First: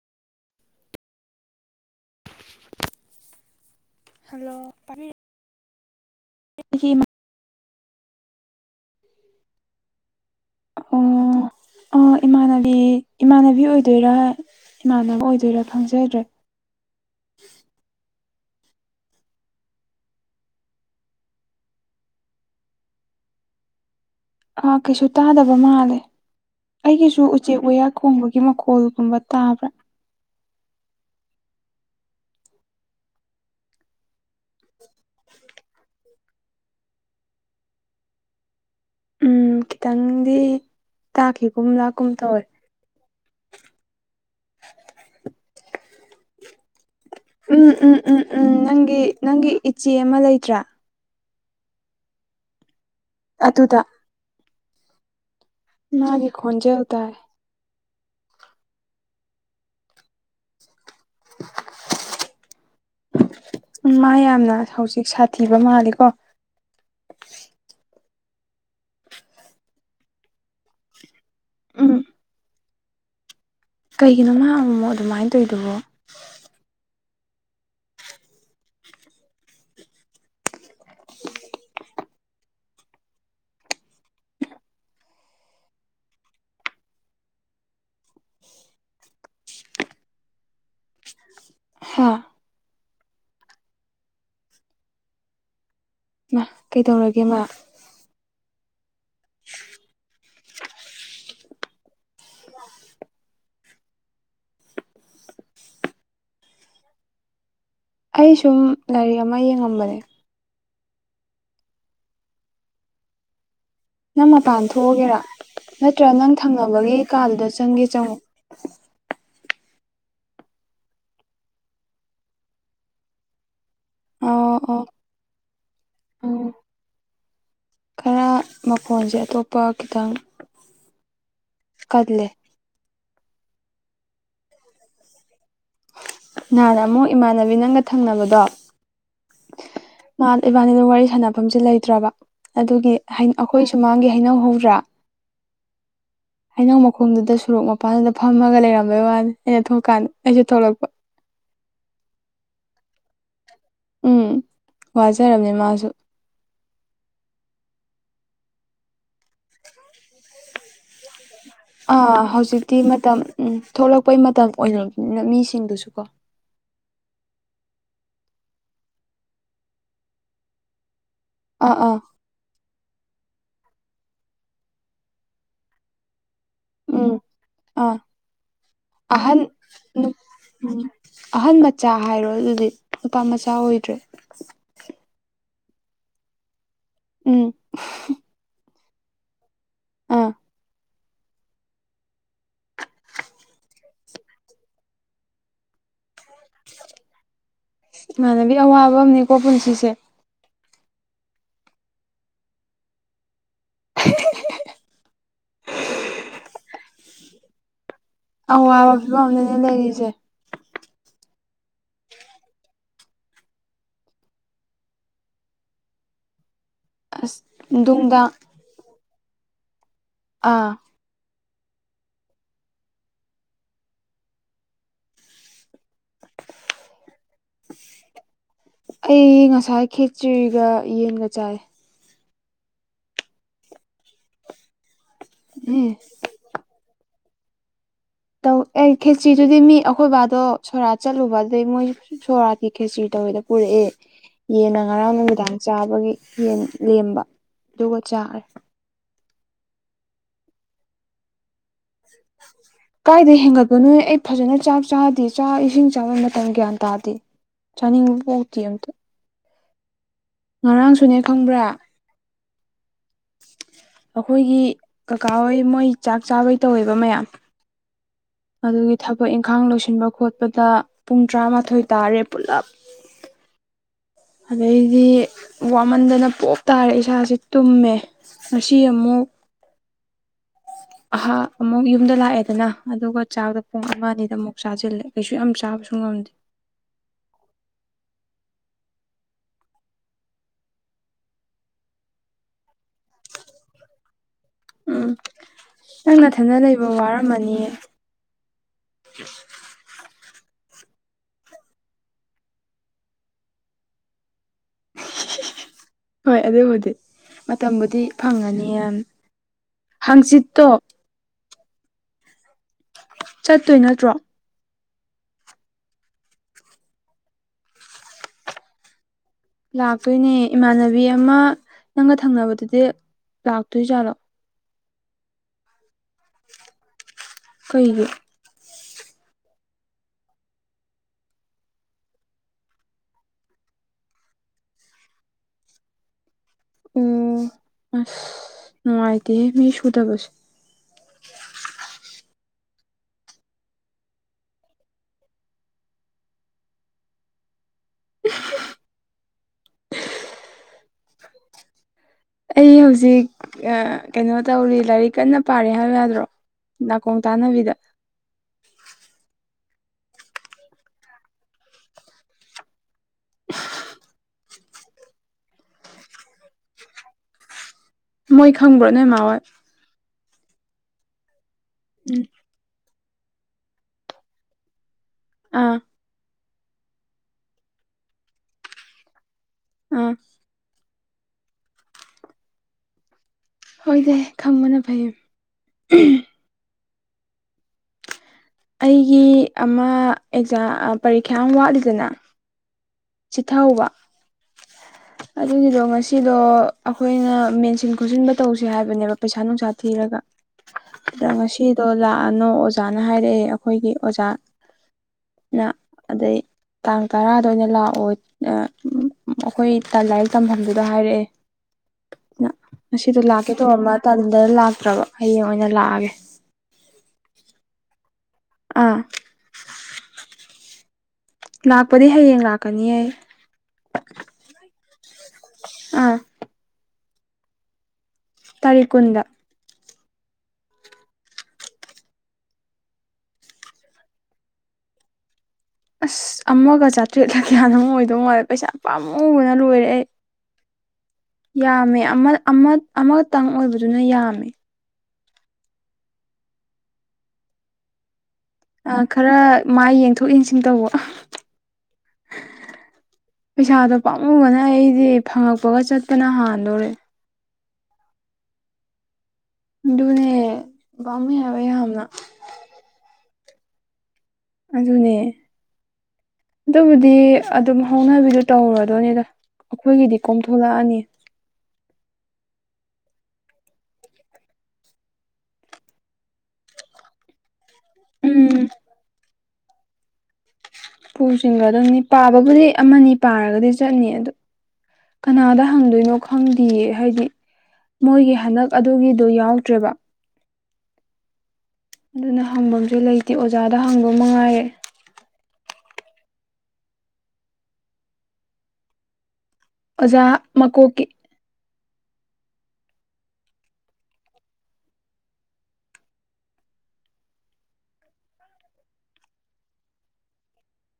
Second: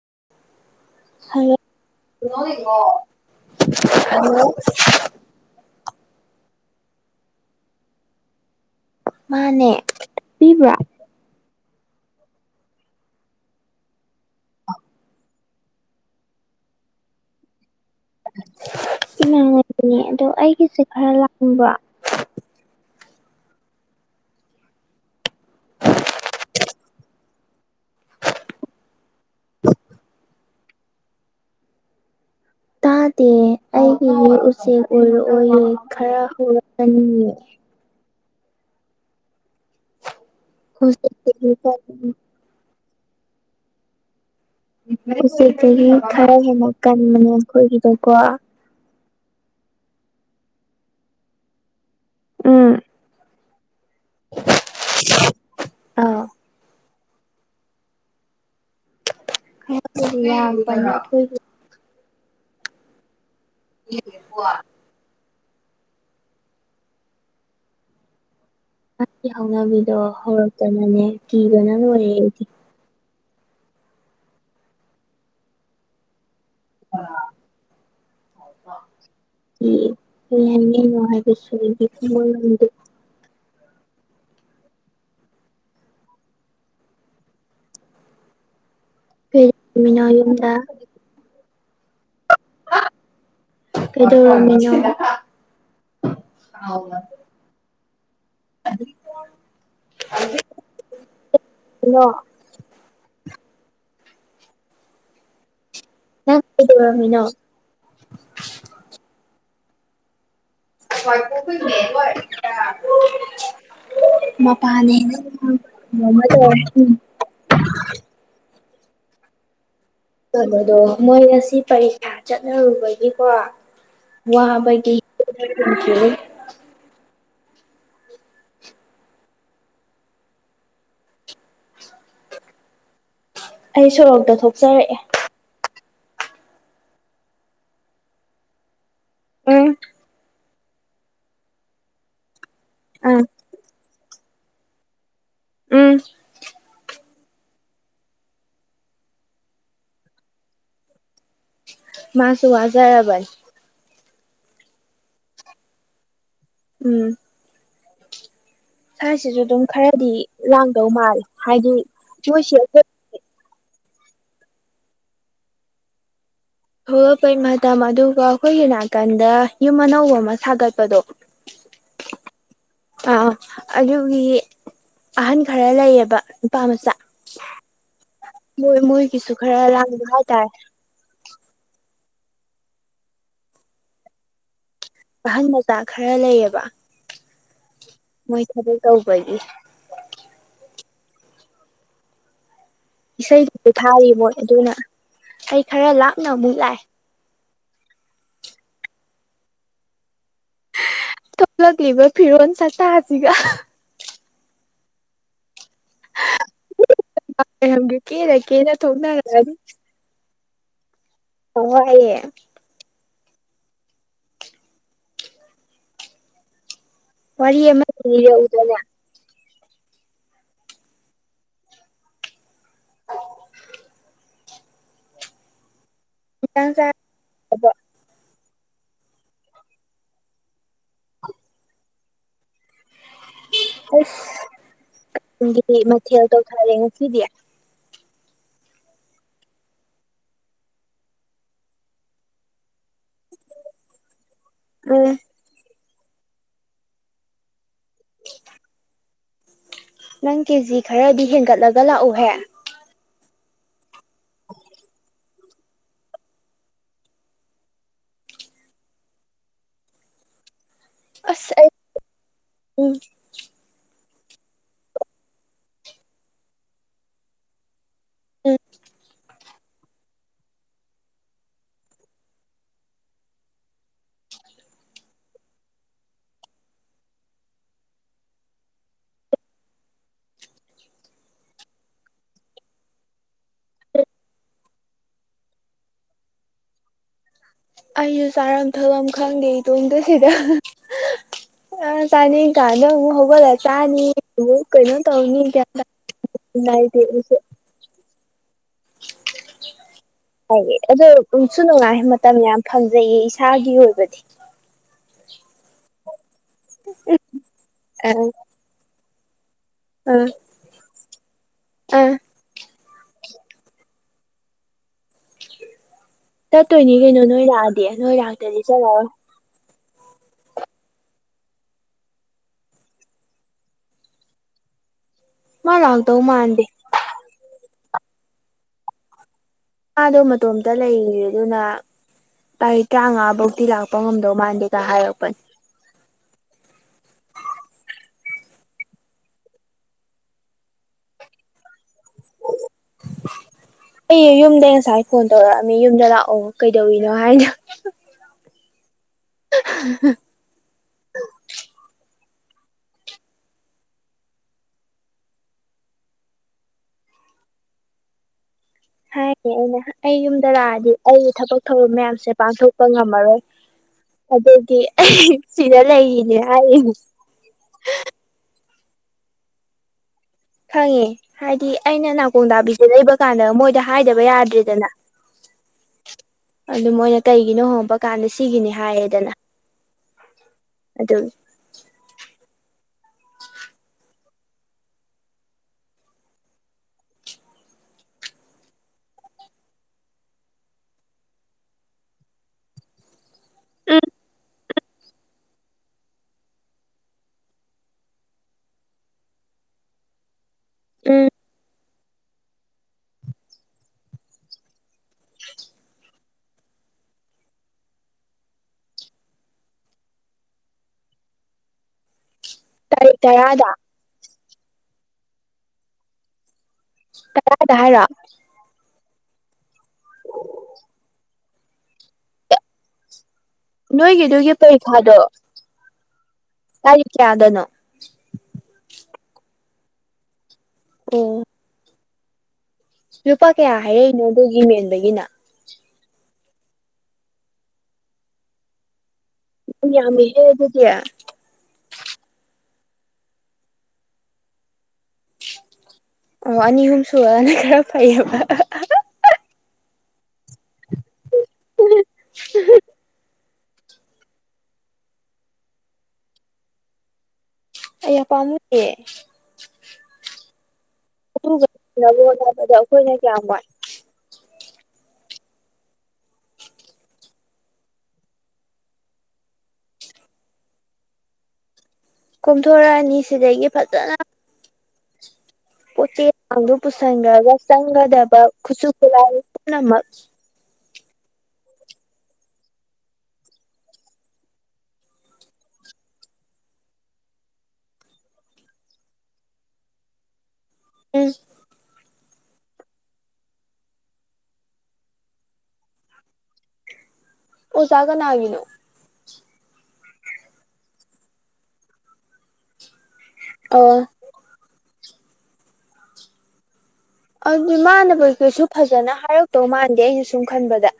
ꯍꯥꯏ [inaudible] ꯍꯤꯃꯠ ꯃꯥꯅꯦ ꯄꯤꯕ꯭ꯔꯥ꯫ ꯑꯣ ꯑꯣ ꯏꯃꯥꯟꯅꯕꯤ ꯏꯃꯥꯟꯅꯕꯤ ꯑꯣꯏꯗꯣꯏꯔꯥ꯫ ꯏꯃꯥꯟꯅꯕ ꯑꯣꯏꯗꯣꯏꯔꯥ ꯈꯪꯖꯗ꯭ꯔꯦ꯫ [inaudible] [inaudible] ꯏꯃꯥꯅꯦ [inaudible] ꯗꯣ ꯑꯩꯒꯤꯁꯦ ꯈꯔ ꯂꯥꯡꯕ꯭ꯔꯥ꯫ ꯑꯥ ꯀꯩꯁꯨ ꯇꯥꯗꯕ ꯃꯥꯜꯂꯦ ꯑꯩꯒꯤꯁꯨ ꯆꯦꯛꯋꯌꯥ ꯈꯣꯡꯕꯒꯤ ꯃꯈꯣꯜꯒꯨꯝꯕ ꯇꯥꯕ꯭ꯔꯥ꯫ ꯇꯥꯗꯦ ꯑꯩꯒꯤꯢ ꯎꯆꯦꯛ ꯑꯣꯢꯔꯛꯑꯣꯌꯦ ꯈꯔ ꯍꯧꯔꯛ ꯑꯅꯤꯌꯦ꯫ [inaudible] ꯎꯝ ꯈꯤꯇꯪꯗꯤ ꯎꯆꯦꯛꯇꯒꯤ ꯇꯥꯈꯤꯒꯨꯝ ꯂꯥꯛꯀꯨꯝ ꯇꯧꯋꯦ꯫ ꯎꯆꯦꯛꯇꯒꯤ [inaudible] ꯈꯔ ꯍꯦꯟꯅ ꯀꯟꯕꯅꯦ ꯎꯝ ꯎꯝ ꯑꯩꯈꯣꯏꯒꯤꯗꯤꯀꯣ꯫ ꯎꯝ ꯎꯝ ꯅꯪꯒꯤ ꯅꯪꯒꯤ ꯏꯆꯦ ꯑꯃ ꯂꯩꯇ꯭ꯔꯥ꯫ ꯎꯝ꯫ ꯑꯗꯨ ꯑꯗꯨꯗ [unintelligible] ꯑꯥ ꯃꯥꯒꯤꯦ ꯈꯣꯟꯖꯦꯇꯥꯦ ꯍ ꯌꯥꯝ ꯎꯝ ꯃꯥ ꯌꯥꯝꯅ ꯍꯧꯖꯤꯛ ꯁꯥꯊꯤꯕ ꯃꯥꯜꯂꯤꯀꯣ ꯑꯩꯒꯤ ꯍꯧꯅꯕꯤꯗꯣ ꯍꯧꯔꯛꯇꯅꯅꯦ ꯀꯤꯕꯅ ꯎꯝ ꯂꯣꯏꯔꯦꯗꯤ ꯀꯩꯒꯤꯅꯣ ꯃꯥ ꯑꯃꯨꯃꯣ ꯑꯗꯨꯃꯥꯏꯅ ꯇꯧꯔꯤꯗꯨꯕꯣ ꯑꯥ ꯅꯤꯅꯨꯡꯉꯥꯏꯒꯁ ꯐꯃꯤꯅꯣ ꯌꯨꯝꯗ ꯍꯥꯥ ꯀꯩꯗ ꯃꯥ ꯀꯩꯗꯧꯔꯒꯦ ꯃꯥ ꯑꯗꯨ [unintelligible] [unintelligible] ꯣ ꯅꯪ ꯀꯗꯃꯤꯅꯣ ꯑꯩ ꯁꯨꯝ ꯂꯥꯏꯔꯤꯛ ꯑꯃ ꯌꯦꯡꯉꯝꯕꯅꯦ ꯍ ꯀꯣꯏ ꯃꯦꯣ ꯅꯪ ꯃꯄꯥꯟ ꯊꯣꯛꯑꯒꯦꯔꯥ ꯅꯠꯇ꯭ꯔꯥ ꯅꯪ ꯊꯪꯅꯕꯒꯤ ꯀꯥꯜꯗ ꯆꯪꯒꯦ ꯆꯪꯉꯨ ꯀꯩꯅꯣꯗꯣ ꯃꯣꯏ ꯉꯁꯤ ꯄꯔꯤꯈ꯭ꯌꯥ ꯆꯠꯅꯔꯨꯕꯒꯤꯀꯣ ꯋꯥꯍ ꯑꯣ ꯑꯣ ꯊꯨ ꯈꯔ ꯃꯈꯣꯟꯁꯦ ꯑꯇꯣꯞꯄ ꯈꯤꯇꯪ ꯀꯗꯂ ꯑꯩ ꯁꯣꯔꯣꯛꯇ ꯊꯣꯛꯆꯔꯛꯑꯦ ꯅꯍꯥꯟꯥꯟ ꯑꯃꯨꯛ ꯏꯃꯥꯟꯅꯕꯤ ꯅꯪꯒ ꯊꯪꯅꯕꯗꯣ ꯎꯝ ꯃꯥ ꯏꯕꯥꯅꯤꯅ ꯋꯥꯔꯤ ꯁꯥꯟꯅꯐꯝꯁꯦ ꯂꯩꯇ꯭ꯔꯕ ꯑꯗꯨꯒꯤ ꯑꯥ ꯑꯩꯈꯣꯏꯁꯨ ꯃꯥꯥꯡꯒꯤ ꯍꯩꯅꯧꯍꯗ꯭ꯔꯥ ꯎꯝ ꯑꯩꯅꯪ ꯃꯈꯣꯡꯗꯨꯗ ꯁꯣꯔꯣꯛ ꯃꯄꯥꯟꯗꯨꯗ ꯐꯝꯃꯒ ꯂꯩꯔꯝꯕꯩ ꯋꯥꯅꯤ ꯑꯩꯅ ꯊꯣꯛꯂꯀꯥꯟꯗ ꯑꯩꯁꯨ ꯊꯣꯛꯂꯛꯄ ꯃꯥꯁꯨ ꯋꯥꯖꯔꯕꯜ ꯎꯝ ꯋꯥꯖꯔꯕꯅꯦ ꯃꯥꯁꯨ ꯎꯝ ꯁ꯭ꯋꯥꯁꯤꯁꯨ ꯑꯗꯨꯝ ꯈꯔꯗꯤ ꯂꯥꯡꯗꯧ ꯃꯥꯜꯂꯦ ꯍꯥꯏꯗꯤ ꯑꯥ ꯃꯣꯏꯁꯤ ꯍꯧꯖꯤꯛꯇꯤ ꯑꯩꯈꯣꯏ ꯃꯇꯝ ꯎꯝ ꯊꯣꯛꯂꯛꯄꯩ ꯃꯇꯝ ꯑꯣꯏꯅ ꯃꯤꯁꯤꯡꯗꯨꯁꯨ ꯀꯣ ꯊꯣꯛꯂꯛꯄꯩ ꯃꯇꯝ ꯑꯗꯨꯒ ꯑꯩꯈꯣꯏꯒꯤ ꯅꯥꯀꯟꯗ ꯌꯨꯝ ꯑꯅꯧꯕ ꯑꯃ ꯁꯥꯒꯠꯄꯗꯣ ꯑꯥ ꯑꯥ ꯑꯥ ꯑꯗꯨꯒꯤ ꯑꯍꯟ ꯈꯔ ꯂꯩꯌꯦꯕ ꯄꯥꯝꯆꯥ ꯎꯝ ꯑꯥ ꯃꯣꯏ ꯃꯣꯏꯒꯤꯁꯨ ꯑꯍꯟ ꯈꯔ ꯂꯥꯡꯕ ꯍꯥꯏꯇꯥꯔꯦ ꯆꯥ ꯍꯥꯏꯔꯣ ꯑꯗꯨꯗꯤ ꯂꯨꯄꯥ ꯃꯆꯥ ꯑꯣꯏꯗ꯭ꯔꯦ ꯑꯍꯟ ꯃꯆꯥ ꯈꯔ ꯂꯩꯌꯦꯕ ꯎꯝ ꯃꯣꯏ ꯊꯕꯛ ꯇꯧꯕꯒꯤ ꯑꯥ ꯏꯁꯩꯗꯨꯁꯨ ꯊꯥꯔꯤ ꯃꯣꯏ ꯑꯗꯨꯅ ꯏꯁꯩ ꯈꯔ ꯂꯥꯞꯅ ꯑꯃꯨꯛ ꯂꯥꯛꯑꯦ ꯏꯃꯥꯟꯅꯕꯤ ꯑꯋꯥꯕ ꯑꯃꯅꯦꯀꯣ ꯄꯨꯟꯁꯤꯁꯦ ꯊꯣꯛꯂꯛꯂꯤꯕ ꯐꯤꯔꯣꯟ ꯆꯠꯠꯇꯁꯤꯒ ꯒ ꯀꯦꯅ ꯀꯦꯅ ꯑꯋꯥꯕ ꯐꯤꯕꯝ ꯊꯣꯛꯅꯔꯅꯤ ꯑꯃꯗꯅꯦ ꯂꯩꯔꯤꯁꯦ ꯑꯣꯑꯌꯦ ꯑꯁ ꯐꯔꯤ ꯑꯃꯃꯦ ꯅꯨꯡꯗꯥꯡ ꯂꯩ ꯇꯅ ꯑꯥ ꯏꯪꯁꯕ ꯑꯩ ꯉꯁꯥꯏ ꯈꯦꯇ꯭ꯔꯤꯒ ꯌꯦꯟꯒ ꯆꯥꯏ ꯑꯁꯗꯤ ꯎꯝ ꯃꯊꯦꯜ ꯇꯧꯈꯔꯦ ꯉꯁꯤꯗꯤ ꯇꯧ ꯑꯦ ꯈꯦꯆꯇ꯭ꯔꯤꯗꯨꯗꯤ ꯃꯤ ꯑꯩꯈꯣꯏꯕꯥꯗꯣ ꯁꯣꯔꯥ ꯆꯠꯂꯨꯕ ꯑꯗꯨꯗꯩ ꯃꯣꯏ ꯁꯣꯔꯥꯗꯤ ꯈꯦꯇ꯭ꯔꯤꯗ ꯇꯗ ꯄꯨꯔꯛꯑꯦ ꯌꯦꯅ ꯉꯔꯥꯡ ꯎꯝ ꯅꯨꯃꯤꯗꯥꯡ ꯆꯥꯕ ꯌꯦꯟ ꯂꯦꯝꯕ ꯑꯗꯨꯒ ꯆꯥꯔꯦ ꯅꯪ ꯀꯦꯖꯤ ꯈꯔꯗꯤ ꯍꯦꯟꯒꯠꯂꯒ ꯂꯥꯛꯎꯍꯦ ꯀꯥꯏꯗ ꯍꯦꯟꯒꯠꯄꯅꯣ ꯑꯩ ꯐꯖꯅ ꯆꯥꯛ ꯆꯥꯗꯦ ꯆꯥꯛ ꯏꯁꯤꯡ ꯆꯥꯕ ꯃꯇꯝ ꯒ꯭ꯌꯥꯟ ꯇꯥꯗꯦ ꯆꯅꯤꯡꯕꯨꯇ ꯑꯇ ꯉꯔꯥꯡꯁꯨꯅꯦ ꯑꯁ ꯈꯪꯕ꯭ꯔꯥ ꯑꯩ ꯎꯝ ꯑꯩꯈꯣꯏꯒꯤ ꯀꯀꯥ ꯍꯣꯏ ꯃꯣꯏ ꯆꯥꯛ ꯆꯥꯕꯩ ꯇꯧꯋꯦꯕ ꯃꯌꯥꯝ ꯎꯝ ꯑꯗꯨꯒꯤ ꯊꯕꯛ ꯏꯪꯈꯥꯡ ꯂꯣꯏꯁꯤꯟꯕ ꯈꯣꯠꯄꯗ ꯄꯨꯡ ꯇꯔꯥꯃꯥꯊꯣꯏ ꯇꯥꯔꯦ ꯄꯨꯂꯞ ꯑꯗꯩꯗꯤ ꯋꯥꯃꯟꯗꯅ ꯄꯣꯞꯇꯥꯥꯔꯦ ꯏꯁꯥꯥꯁꯦ ꯇꯨꯝꯃꯦ ꯉ ꯑꯃꯨꯛ [inaudible] ꯑꯍꯥ ꯑꯃꯨꯛ ꯌꯨꯝꯗ ꯂꯥꯛꯑꯦꯗꯅ ꯑꯗꯨꯒ ꯆꯥꯕꯗ ꯄꯨꯡ ꯑꯃ ꯑꯅꯤꯗ ꯑꯃꯨꯛ ꯆꯥꯁꯤꯜꯂꯦ ꯀꯩꯁꯨ ꯌꯥꯝ ꯆꯥꯕꯁꯨ ꯑ ꯑꯩꯁꯨ ꯆꯥꯔꯝ ꯊꯐꯝꯐꯝ ꯈꯪꯗꯦ ꯏꯇꯣꯗ ꯁꯤꯗ ꯑ ꯇꯥꯅꯤ ꯀꯥꯟ ꯍꯒ ꯂꯦ ꯇꯥꯅꯤ ꯑꯣ ꯀꯩꯅꯣ ꯎꯝ ꯇꯅꯤ ꯀꯁ ꯀ ꯍꯥꯏ ꯑꯗꯣꯁꯨ ꯅꯨꯡꯉꯥꯏ ꯃꯇꯝ ꯌꯥꯝ ꯐꯪꯖꯩꯌꯦ ꯏꯁꯥꯒꯤ ꯑꯣꯏꯕꯗꯤ ꯍꯣꯏ ꯑꯗꯨꯕꯨꯗꯤ ꯃꯇꯝꯕꯨꯗꯤ ꯑ ꯐꯪꯉꯅꯤ ꯌꯥꯝ ꯍꯪꯆꯤꯠꯠꯇ ꯑ ꯆꯠꯇꯣꯏ ꯅꯠꯇ꯭ꯔꯣ ꯆꯠꯇꯣꯏꯅꯤ ꯀꯩꯅꯣ ꯅꯣꯏ ꯂꯥꯛꯑꯗꯤ ꯅꯣꯏ ꯂꯥꯛꯇꯗꯤ ꯆꯠꯂꯛꯑꯣ ꯂꯥꯛꯇꯣꯏꯅꯦ ꯏꯃꯥꯟꯅꯕꯤ ꯑꯃ ꯅꯪꯒ ꯊꯪꯅꯕꯗꯨꯗꯤ ꯂꯥꯛꯇꯣꯏꯏ ꯆꯂꯣ ꯃꯥ ꯂꯥꯛꯗ ꯎ ꯃꯥꯗꯗꯤ ꯑꯩꯈꯣꯏꯒꯤ ꯃꯥꯗꯣ ꯃꯇꯣꯝꯇ ꯂꯩꯔꯤ ꯑꯗꯨꯅ ꯇꯥꯔꯤꯛ ꯇꯔꯥꯃꯉꯥ ꯐꯧꯤ ꯂꯥꯛꯄ ꯉꯝꯗꯧ ꯃꯥꯟꯗꯦꯒ ꯍꯥꯏꯔꯛꯄꯅꯦ ꯅꯅꯨꯡꯉꯥꯏꯗꯤ ꯃꯤ ꯁꯨꯗꯕꯁꯦ [unintelligible] ꯑꯩ ꯌꯨꯝꯗꯒꯤꯩ ꯉꯁꯥꯏ ꯐꯣꯟ ꯇꯧꯔꯛꯑꯃꯤ ꯌꯨꯝꯗ ꯂꯥꯛꯑꯣ ꯀꯩꯗꯧꯏꯤꯅꯣ ꯍꯥꯏꯅ [unintelligible] ꯑꯩ ꯍꯧꯖꯤꯛ ꯀꯩꯅꯣ ꯇꯧꯔꯤ ꯂꯥꯏꯔꯤꯛ ꯀꯟꯅ ꯄꯥꯔꯦ ꯍꯥꯏꯕ ꯌꯥꯗ꯭ꯔꯣ ꯅꯥꯀꯣꯡ ꯇꯥꯅꯕꯤꯗ ꯍꯥꯏꯌꯦ ꯑꯩꯅ ꯑꯩ ꯌꯨꯝꯗꯔꯛꯑꯗꯤ ꯑꯩꯒꯤ ꯊꯕꯛ ꯊꯧꯔꯝ ꯃꯌꯥꯝꯁꯦ ꯄꯥꯡꯊꯣꯛ ꯪ ꯉꯝꯕꯔꯣꯏ ꯑꯗꯨꯗꯤ ꯁꯤꯗ ꯂꯩꯔꯤꯅꯦ ꯍꯥꯏꯅꯦ ꯃꯣꯏ ꯈꯪꯕ꯭ꯔꯣꯅꯦ ꯃꯥ ꯍꯣꯏ ꯈꯪꯉꯦ ꯍꯥꯏꯗꯤ ꯑꯩꯅ ꯎꯝ ꯅꯥꯀꯣꯡ ꯇꯗꯥꯕꯤꯁꯦ ꯂꯩꯕ ꯀꯥꯟꯗ ꯃꯣꯏꯗ ꯍꯥꯏꯗꯕ ꯌꯥꯗ꯭ꯔꯦꯗꯅ ꯑꯥ ꯑꯗꯨ ꯃꯣꯏꯅ ꯀꯩꯒꯤꯅꯣ ꯍꯣꯡꯕ ꯀꯥꯟꯗ ꯁꯤꯒꯤꯅꯤ ꯍꯥꯏꯌꯦꯗꯅ ꯎꯝ ꯑꯗꯨꯅꯤ ꯍꯣꯏꯗꯤꯦ ꯈꯪꯕꯅ ꯐꯩꯌꯦ ꯑꯩꯒꯤ ꯑꯃ ꯑꯦꯛꯖꯥꯝ ꯄꯔꯤꯈ꯭ꯌꯥ ꯑꯃ ꯋꯥꯠꯂꯤꯗꯅ ꯆꯤꯊꯥꯎꯧꯕ ꯎꯝ [inaudible] ꯑꯗꯨꯒꯤꯗꯣ ꯉꯁꯤꯗꯣ ꯑꯩꯈꯣꯏꯅ ꯃꯦꯟꯁꯤꯟ ꯈꯣꯠꯆꯤꯟꯕ ꯇꯧꯁꯦ ꯍꯥꯏꯕꯅꯦꯕ ꯄꯩꯁꯥ ꯅꯨꯡꯁꯥ ꯊꯤꯔꯒ ꯎꯝ ꯉꯁꯤꯗꯣ ꯂꯥꯛꯑꯅꯣ ꯑꯣꯖꯥꯅ ꯍꯥꯏꯔꯛꯑꯦ ꯑꯩꯈꯣꯏꯒꯤ ꯑꯣꯖꯥ ꯅ ꯑꯗꯨꯗꯩ ꯇꯥꯡ ꯇꯔꯥꯗ ꯑꯣꯏꯅ ꯂꯥꯛꯑꯣ ꯑꯣ ꯑꯩꯈꯣꯏ ꯇ ꯂꯥꯏꯔꯤꯛ ꯇꯝꯐꯝꯗꯨꯗ ꯍꯥꯏꯔꯛꯑꯦ ꯇꯥꯔꯤꯛ ꯃꯁꯤꯗꯣ ꯂꯥꯛꯀꯦ ꯇꯔꯥꯗ ꯇꯣꯡ ꯃꯇꯝꯗ ꯂꯥꯛꯇ꯭ꯔꯕ ꯍꯌꯦꯡ ꯑꯣꯏꯅ ꯂꯥꯛꯑꯒꯦ ꯀꯔꯗ ꯍꯥꯏꯔ ꯑꯥ [inaudible] ꯂꯥꯛꯄꯗꯤ ꯍꯌꯦꯡ ꯂꯥꯛꯀꯅꯤꯌꯦ ꯅꯣꯏꯒꯤꯗꯨꯒꯤ ꯄꯔꯤꯈꯥꯗꯣ ꯑꯥ ꯀꯔꯤ ꯀꯗꯅꯣ ꯇꯥꯔꯤꯛ ꯀꯨꯟꯗ ꯑ ꯂꯨꯄꯥ ꯀꯌꯥ ꯍꯥꯏꯔꯛꯏꯅꯣ ꯑꯗꯨꯒꯤ ꯃꯦꯟꯕꯒꯤꯅ ꯑꯁ ꯑꯃꯒ ꯆꯥꯇ꯭ꯔꯦꯠꯂ ꯀꯌꯥꯅ ꯑꯃꯨꯛ ꯑꯣꯏꯗꯧ ꯃꯥꯜꯂꯦ ꯄꯩꯁꯥ ꯄꯥꯝꯕ ꯂꯕꯅ ꯂꯣꯏꯔꯦ ꯌꯥꯝ ꯑꯩ ꯌꯥꯝꯃꯤꯍꯦ ꯑꯗꯨꯗꯤ ꯌꯥꯝꯃꯦ ꯑꯃ ꯑꯃ ꯑꯃꯇꯪ ꯑꯣꯏꯕꯗꯨꯅ ꯌꯥꯝꯃꯦ ꯑꯣ ꯑꯅꯤ ꯑꯍꯨꯝ ꯁꯨꯔꯅ ꯈꯔ ꯐꯩꯌꯦꯕ ꯑ ꯈꯔ ꯃꯥꯏ ꯌꯦꯡꯊꯣꯛ ꯌꯦꯟꯁꯤꯟ ꯇꯧꯕ ꯄꯩꯁꯥꯗꯣ ꯄꯥꯝꯃꯨꯒꯅ ꯑꯩꯗꯤ ꯐꯪꯉꯛꯄꯒ ꯆꯠꯄꯅ ꯍꯥꯟꯗꯣꯔꯦ ꯑ ꯄꯝꯦ ꯑꯗꯨꯅꯦ ꯄꯥꯝꯃꯨꯏ ꯍꯥꯏꯕ ꯣꯗ ꯌꯥꯝꯅ ꯑꯩꯈꯣꯏꯅ ꯀꯌꯥꯝ ꯋꯥꯏ ꯑꯗꯨꯅꯦ ꯑꯗꯨꯕꯨꯗꯤ ꯑꯗꯨꯝ ꯍꯧꯅꯕꯤꯗꯨ ꯇꯧꯔꯗꯣꯏꯅꯦꯗ ꯑꯩꯈꯣꯏꯒꯤꯗꯤ ꯀꯣꯝꯊꯣꯂꯛꯑꯅꯤ ꯀꯣꯝꯊꯣꯔꯛꯑꯅꯤ ꯁꯤꯗꯒꯤ ꯐꯖꯅ ꯄꯣꯠ ꯆꯩꯤꯗꯨ ꯄꯨꯁꯟꯒꯒ ꯆꯪꯒꯗꯕ ꯎꯝ ꯈꯨꯠꯁꯨ ꯈꯨꯠꯂꯥꯏ ꯃ ꯄꯨꯁꯤꯡꯕ ꯑꯗꯨꯝ ꯄꯥꯕꯕꯨꯗꯤ ꯑꯃꯅꯤ ꯄꯥꯔꯒꯗꯤ ꯆꯠꯅꯤ ꯑꯗꯨ ꯀꯅꯥꯗ ꯍꯪꯗꯣꯏꯅꯣ ꯈꯪꯗꯌꯦ ꯍꯥꯏꯗꯤ ꯃꯣꯏꯒꯤ ꯍꯟꯗꯛ ꯑꯗꯨꯒꯤꯗꯨ ꯌꯥꯎꯗ꯭ꯔꯦꯕ ꯎꯝ ꯑꯗꯨꯅ ꯍꯪꯐꯝꯁꯨ ꯂꯩꯇꯦ ꯑꯣꯖꯥꯗ ꯍꯪꯕ ꯃꯉꯥꯏꯔꯦ ꯑꯣꯖꯒꯅꯥꯅꯣ ꯑꯣꯖꯥ ꯃꯀꯣꯛꯀꯤꯦ ꯑꯣ ꯑꯗꯨꯃꯥꯟꯅꯕꯗꯨꯁꯨ ꯐꯖꯅ ꯍꯥꯏꯔꯛꯇꯧ ꯃꯥꯟꯗꯦ ꯑꯩꯅ ꯁꯨꯝ ꯈꯟꯕꯗ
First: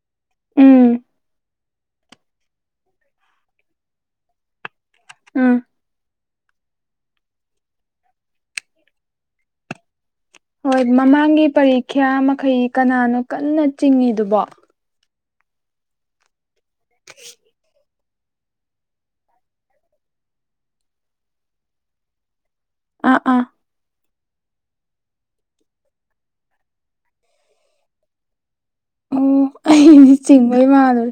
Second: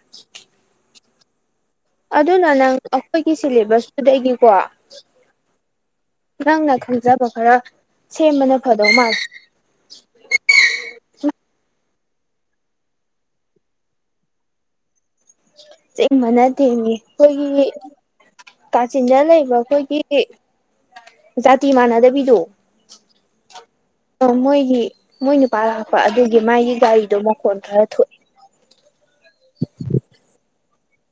ꯎꯝ ꯑꯗꯨꯅ ꯅꯪ ꯑꯩꯈꯣꯏꯒꯤ ꯁꯤꯂꯦꯕꯁꯇꯨꯗꯒꯤꯀꯣ ꯎꯝ ꯅꯪꯅ ꯈꯪꯖꯕ ꯈꯔ ꯁꯦꯝꯕꯅ ꯐꯗꯧ ꯃꯥꯜꯂꯦ ꯍꯣꯏ ꯃꯃꯥꯡꯒꯤ ꯄꯔꯤꯈ꯭ꯌꯥ ꯃꯈꯩ ꯀꯅꯥꯅꯣ ꯀꯟꯅ ꯆꯤꯡꯏꯤꯗꯨꯕꯣ ꯁꯤꯦꯡ ꯃꯅꯥꯗꯦꯡꯅꯦ ꯑꯩꯈꯣꯏꯒꯤ ꯀꯥꯆꯤꯟꯗ ꯂꯩꯕ ꯑꯩꯈꯣꯏꯒꯤ ꯖꯥꯇꯤ ꯃꯥꯟꯅꯗꯕꯤꯗꯣ ꯑꯥ ꯑ [inaudible] ꯑꯣ ꯃꯣꯏꯒꯤ ꯃꯣꯏ ꯅꯨꯄꯥ ꯂꯥꯛꯄ ꯑꯗꯨꯒꯤ ꯃꯥꯒꯤ ꯒꯥꯔꯤꯗꯣ ꯃꯈꯣꯟ ꯈꯔ ꯊꯣꯛꯑꯦ ꯑꯣ ꯑꯩꯗꯤ ꯆꯤꯡꯕꯩ ꯃꯥꯗꯔꯦ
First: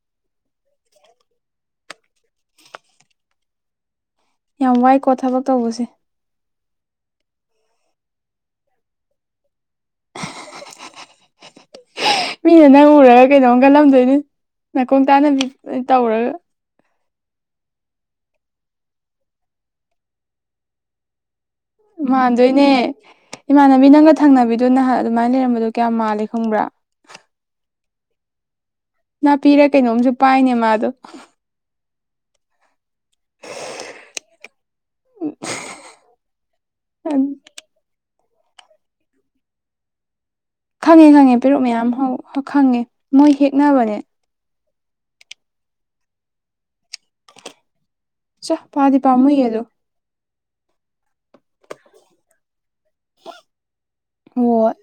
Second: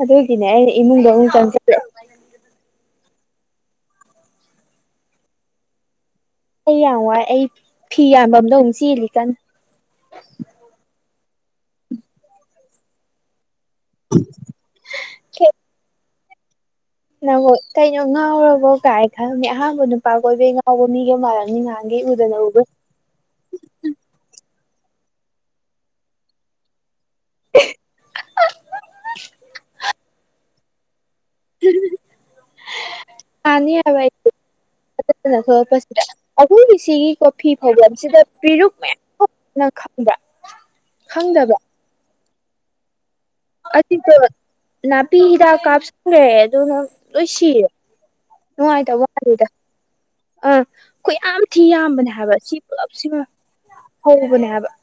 ꯑꯗꯨꯗ ꯍꯒꯅꯦ ꯏꯃꯨꯡꯗ ꯎ ꯇꯦ ꯌꯥꯝ ꯋꯥꯏꯀꯣ ꯊꯕꯛ ꯇꯧꯕꯁꯦ ꯑꯩ ꯌꯥꯝ ꯋꯥꯏ ꯑꯩ ꯐꯤ ꯌꯥꯝꯕ ꯑꯝꯗ ꯑꯃꯨꯛ ꯆꯦꯜꯂꯤ ꯀꯥꯟ ꯃꯤꯅ ꯅꯪ ꯎꯔꯒ ꯀꯩꯩꯅꯧꯒꯜꯂꯝꯗꯣꯏꯅꯤ ꯅꯥꯀꯣꯡ ꯇꯥꯅꯕꯤ ꯇꯧꯔꯒ ꯅꯪ ꯀꯩꯅꯣ ꯉꯥꯎꯔꯕꯣ ꯀꯥꯏ ꯈꯜꯂꯝꯅꯤ ꯑꯍꯥꯟꯕ ꯅꯨꯄꯥ ꯀ ꯑꯣꯏꯣꯏꯕꯩ ꯉꯥꯎꯕ ꯃꯤꯒ ꯃꯥꯜꯂꯝꯅꯤ ꯉ ꯃꯥꯟꯗꯣꯏꯅꯦ ꯏꯃꯥꯟꯅꯕꯤ ꯅꯪꯒ ꯊꯪꯅꯕꯤꯗꯣ ꯅꯍꯥꯟ ꯑꯗꯨꯃꯥꯏꯅ ꯂꯩꯔꯝꯕꯗꯣ ꯀꯌꯥ ꯃꯥꯜꯂꯦ ꯈꯪꯕ꯭ꯔꯥ [unintelligible] [inaudible] ꯅꯥꯄꯤꯔ ꯀꯩꯅꯣꯝꯁꯨ ꯄꯥꯏꯅꯦ ꯃꯥꯗꯣ ꯀꯅꯤ ꯑꯋꯥ ꯐꯖ ꯊꯣꯛꯂꯛꯄꯁꯤꯗ ꯑꯈꯣꯏꯒꯤꯁꯤꯒꯤꯀꯣ ꯈꯪꯉꯦ ꯐꯤ ꯐꯥꯎꯕꯁꯤꯗ ꯐꯤꯔꯨꯛ ꯃꯌꯥꯝ ꯊꯣꯛꯅ ꯈꯪꯗ ꯈꯪꯉꯦ ꯈꯪꯉꯦ ꯄꯦꯔꯨꯛ ꯃꯌꯥꯝ ꯈꯪꯉꯦ ꯃꯣꯏ ꯍꯦꯛꯅꯕꯅꯦ ꯑꯗꯨꯗꯣ ꯅꯥꯄꯤ ꯍꯤꯗꯥꯛ ꯀꯥꯞꯁꯤꯈꯨꯔꯦ ꯑꯗꯨꯅ ꯂꯣꯏ ꯁꯤꯔꯦ ꯆ ꯄꯥꯗꯤ ꯅꯨꯡꯉꯥꯏꯇꯕ ꯄꯝꯃꯨꯣꯏ ꯌꯦ ꯋꯥꯅꯤꯗ ꯑꯗꯨꯣ ꯑꯥ ꯑꯩꯣꯏ ꯌꯥꯝ ꯊꯤ ꯌꯥꯝꯕꯅꯦ ꯍꯥꯏꯕ ꯁꯤ ꯄꯨꯂꯞꯁꯤꯃ ꯍꯧꯕꯅꯦ ꯍꯥꯏꯕ ꯍꯣꯏ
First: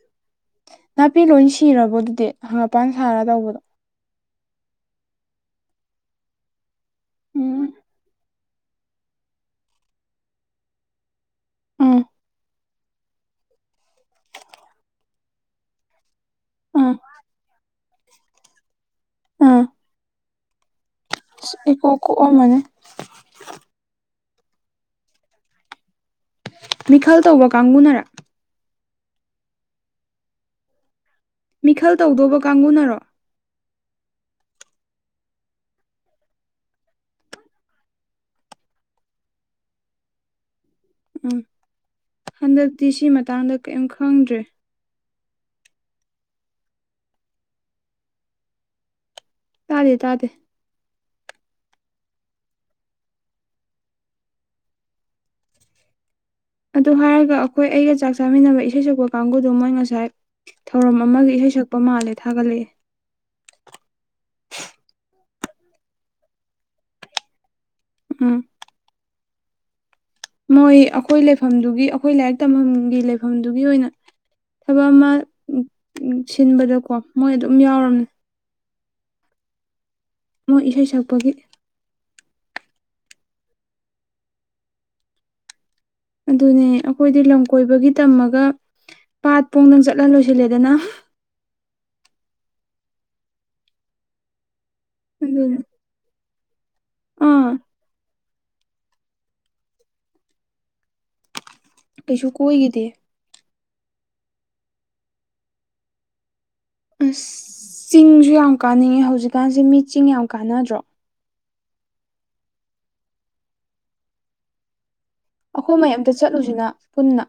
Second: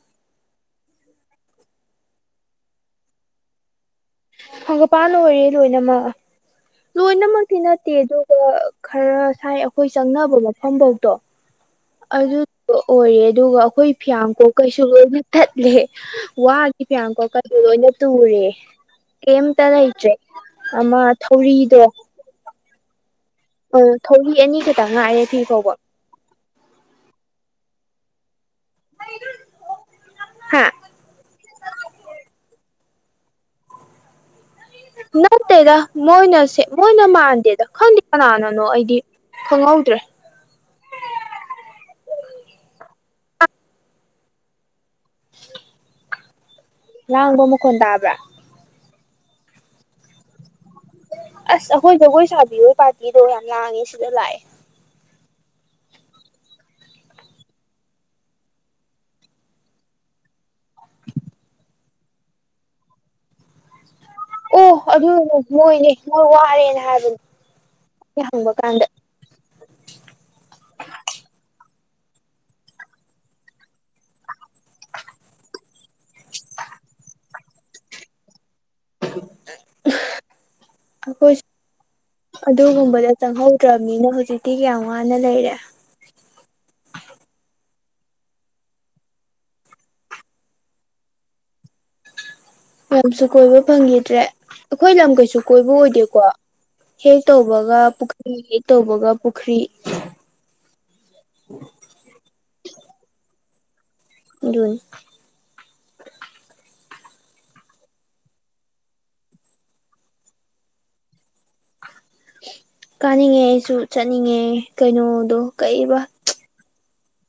ꯅꯥꯄꯤ ꯂꯣꯏ ꯁꯤꯔꯕꯣ ꯑꯗꯨꯗꯤ ꯍꯪꯉꯄꯥꯟ ꯁꯥꯔ ꯇꯧꯕꯗꯣ ꯍꯪꯒꯄꯥꯟꯅ ꯑꯣꯏꯔꯦ ꯂꯣꯏꯅꯃꯛ ꯂꯣꯏꯅꯃꯛꯇꯤ ꯎꯝ ꯅꯠꯇꯦ ꯑꯗꯣ ꯈꯔ ꯁꯥꯏ ꯑꯩꯈꯣꯏ ꯆꯪꯅꯕ ꯃꯐꯝꯐꯧꯗꯣ ꯎꯝ ꯑꯗꯨ ꯑꯣꯏꯔꯦ ꯑꯗꯨꯒ ꯑꯩꯈꯣꯏ ꯐꯤꯌꯥꯡ ꯀꯣꯛ ꯀꯩꯁꯨ ꯂꯣꯏꯅ ꯊꯠꯂꯦ ꯋꯥꯒꯤ ꯎꯝ ꯐꯤꯌꯥ ꯀꯣꯀꯗ ꯂꯣꯏꯅ ꯇꯨꯔꯦ ꯎꯝ ꯀꯩꯝꯇ ꯂꯩꯇ꯭ꯔꯦ ꯑꯃ ꯊꯧꯔꯤꯗꯣ ꯏꯀꯣꯛ ꯀꯣꯛꯑꯝꯃꯅꯤ ꯑꯣ ꯊꯧꯤ ꯑꯅꯤ ꯈꯛꯇ ꯉꯥꯏꯔꯦ ꯊꯤ ꯐꯥꯎꯕ ꯃꯤꯈꯜ ꯇꯧꯕ ꯀꯥꯡꯕꯨꯅꯔꯥ ꯍꯥꯝ ꯃꯤꯈꯜ ꯇꯧꯗꯧꯕ ꯀꯥꯡꯕꯨꯅꯔꯣ ꯅꯠꯇꯦꯗ ꯃꯣꯏꯅꯁꯦ ꯃꯣꯏꯅ ꯃꯥꯟꯗꯦꯗ ꯈꯪꯗꯦ ꯀꯅꯥꯅꯅꯣ ꯑꯩꯗꯤ ꯈꯪꯍꯧꯗ꯭ꯔꯦ ꯎꯝ ꯍꯟꯗꯛꯇꯤ ꯁꯤ ꯃꯇꯥꯡꯗ ꯀꯔꯤꯝ ꯈꯪꯗ꯭ꯔꯦ ꯂꯥꯡꯕ ꯃꯈꯣꯟ ꯇꯥꯕ꯭ꯔꯥ ꯇꯥꯗꯦ ꯇꯥꯗꯦ ꯑꯁ ꯑꯩꯈꯣꯏ ꯖꯒꯣꯏ ꯁꯥꯕꯤꯌꯣꯏ ꯄꯥꯔꯇꯤꯗꯣ ꯌꯥꯝ ꯂꯥꯡꯉꯦ ꯁꯤꯗ ꯂꯥꯛꯑꯦ ꯑꯗꯨ ꯍꯥꯏꯔꯒ ꯑꯩꯈꯣꯏ ꯑꯩꯒ ꯆꯥꯛ ꯆꯥꯃꯤꯟꯅꯕ ꯏꯁꯩ ꯁꯛꯄ ꯀꯥꯡꯕꯨꯗꯨꯣ ꯃꯣꯏ ꯉꯁꯥꯏ ꯊꯧꯔꯝ ꯑꯃꯒꯤ ꯏꯁꯩ ꯁꯛꯄ ꯃꯥꯜꯂꯦ ꯊꯥꯒꯠꯂꯛꯑꯦ ꯑꯣ ꯑꯗꯨꯅꯦ ꯃꯣꯏꯅꯦ ꯅꯣꯏ ꯋꯥꯔꯦꯅ ꯍꯥꯏꯕꯅꯤ ꯑꯩꯅ ꯎꯝ ꯍꯪꯕ ꯀꯥꯟꯗ ꯃꯣꯏ ꯑꯩꯈꯣꯏ ꯂꯩꯐꯝꯗꯨꯒꯤ ꯑꯩꯈꯣꯏ ꯂꯥꯏꯔꯤꯛ ꯇꯝꯐꯝꯒꯤ ꯂꯩꯐꯝꯗꯨꯒꯤ ꯑꯣꯏꯅ ꯊꯕꯛ ꯑꯃ ꯁꯤꯟꯕꯗꯀꯣ ꯃꯣꯏ ꯑꯗꯨꯝ ꯌꯥꯎꯝꯅꯦ [unintelligible] [inaudible] ꯃꯣꯏ ꯏꯁꯩ ꯏꯁꯩ ꯆꯄꯒꯤ ꯑꯩꯈꯣꯏꯁꯨ ꯑꯗꯨꯒꯨꯝꯕꯗ ꯆꯪꯍꯧꯗ꯭ꯔꯕꯅꯤꯅ ꯍꯧꯖꯤꯛꯇꯤ ꯀꯌꯥꯝ ꯋꯥꯅ ꯂꯩꯔꯦ ꯑꯗꯨꯅꯦ ꯑꯩꯈꯣꯏꯗꯤ ꯂꯝ ꯀꯣꯏꯕꯒꯤ ꯇꯝꯃꯒ ꯄꯥꯠ ꯄꯣꯡꯗꯪ ꯆꯠꯂ ꯂꯣꯏꯁꯤꯜꯂꯦꯗꯅ ꯌꯥꯝꯁꯨ ꯀꯣꯏꯕ ꯐꯪꯈꯤꯗ꯭ꯔꯦ ꯑꯩꯈꯣꯏ ꯂꯝ ꯀꯩꯁꯨ ꯑꯗꯨꯅ ꯀꯣꯏꯕ ꯑꯣꯏꯗꯦꯀꯣ ꯑꯥ ꯍꯦꯇꯕꯕꯒ ꯄꯨ ꯇꯧꯕꯒ ꯄꯨꯈ꯭ꯔꯤ ꯀꯩꯁꯨ ꯀꯣꯏꯈꯤꯗꯦ ꯌꯟ [unintelligible] [inaudible] ꯑꯁ ꯆꯤꯡꯁꯨ ꯌꯥꯝ ꯀꯥꯅꯤꯡꯉꯦ ꯍꯧꯖꯤꯛꯀꯥꯟꯁꯦ ꯃꯤ ꯆꯤꯡ ꯌꯥꯝ ꯀꯥꯟꯅꯗ꯭ꯔꯣ ꯀꯥꯅꯤꯡꯉꯦ ꯑꯩꯁꯨ ꯆꯠꯅꯤꯡꯉꯦ ꯀꯩꯅꯣ ꯑꯈꯣꯏ ꯃꯌꯥꯝꯇ ꯆꯠꯂꯨꯁꯤꯅ ꯄꯨꯟꯅ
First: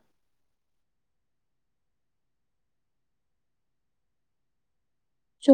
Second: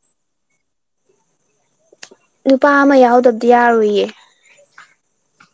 ꯅꯨꯄꯥ ꯑꯃ ꯌꯥꯎꯗꯕꯗꯤ ꯌꯥꯔꯣꯏꯌꯦ ꯆꯨꯝ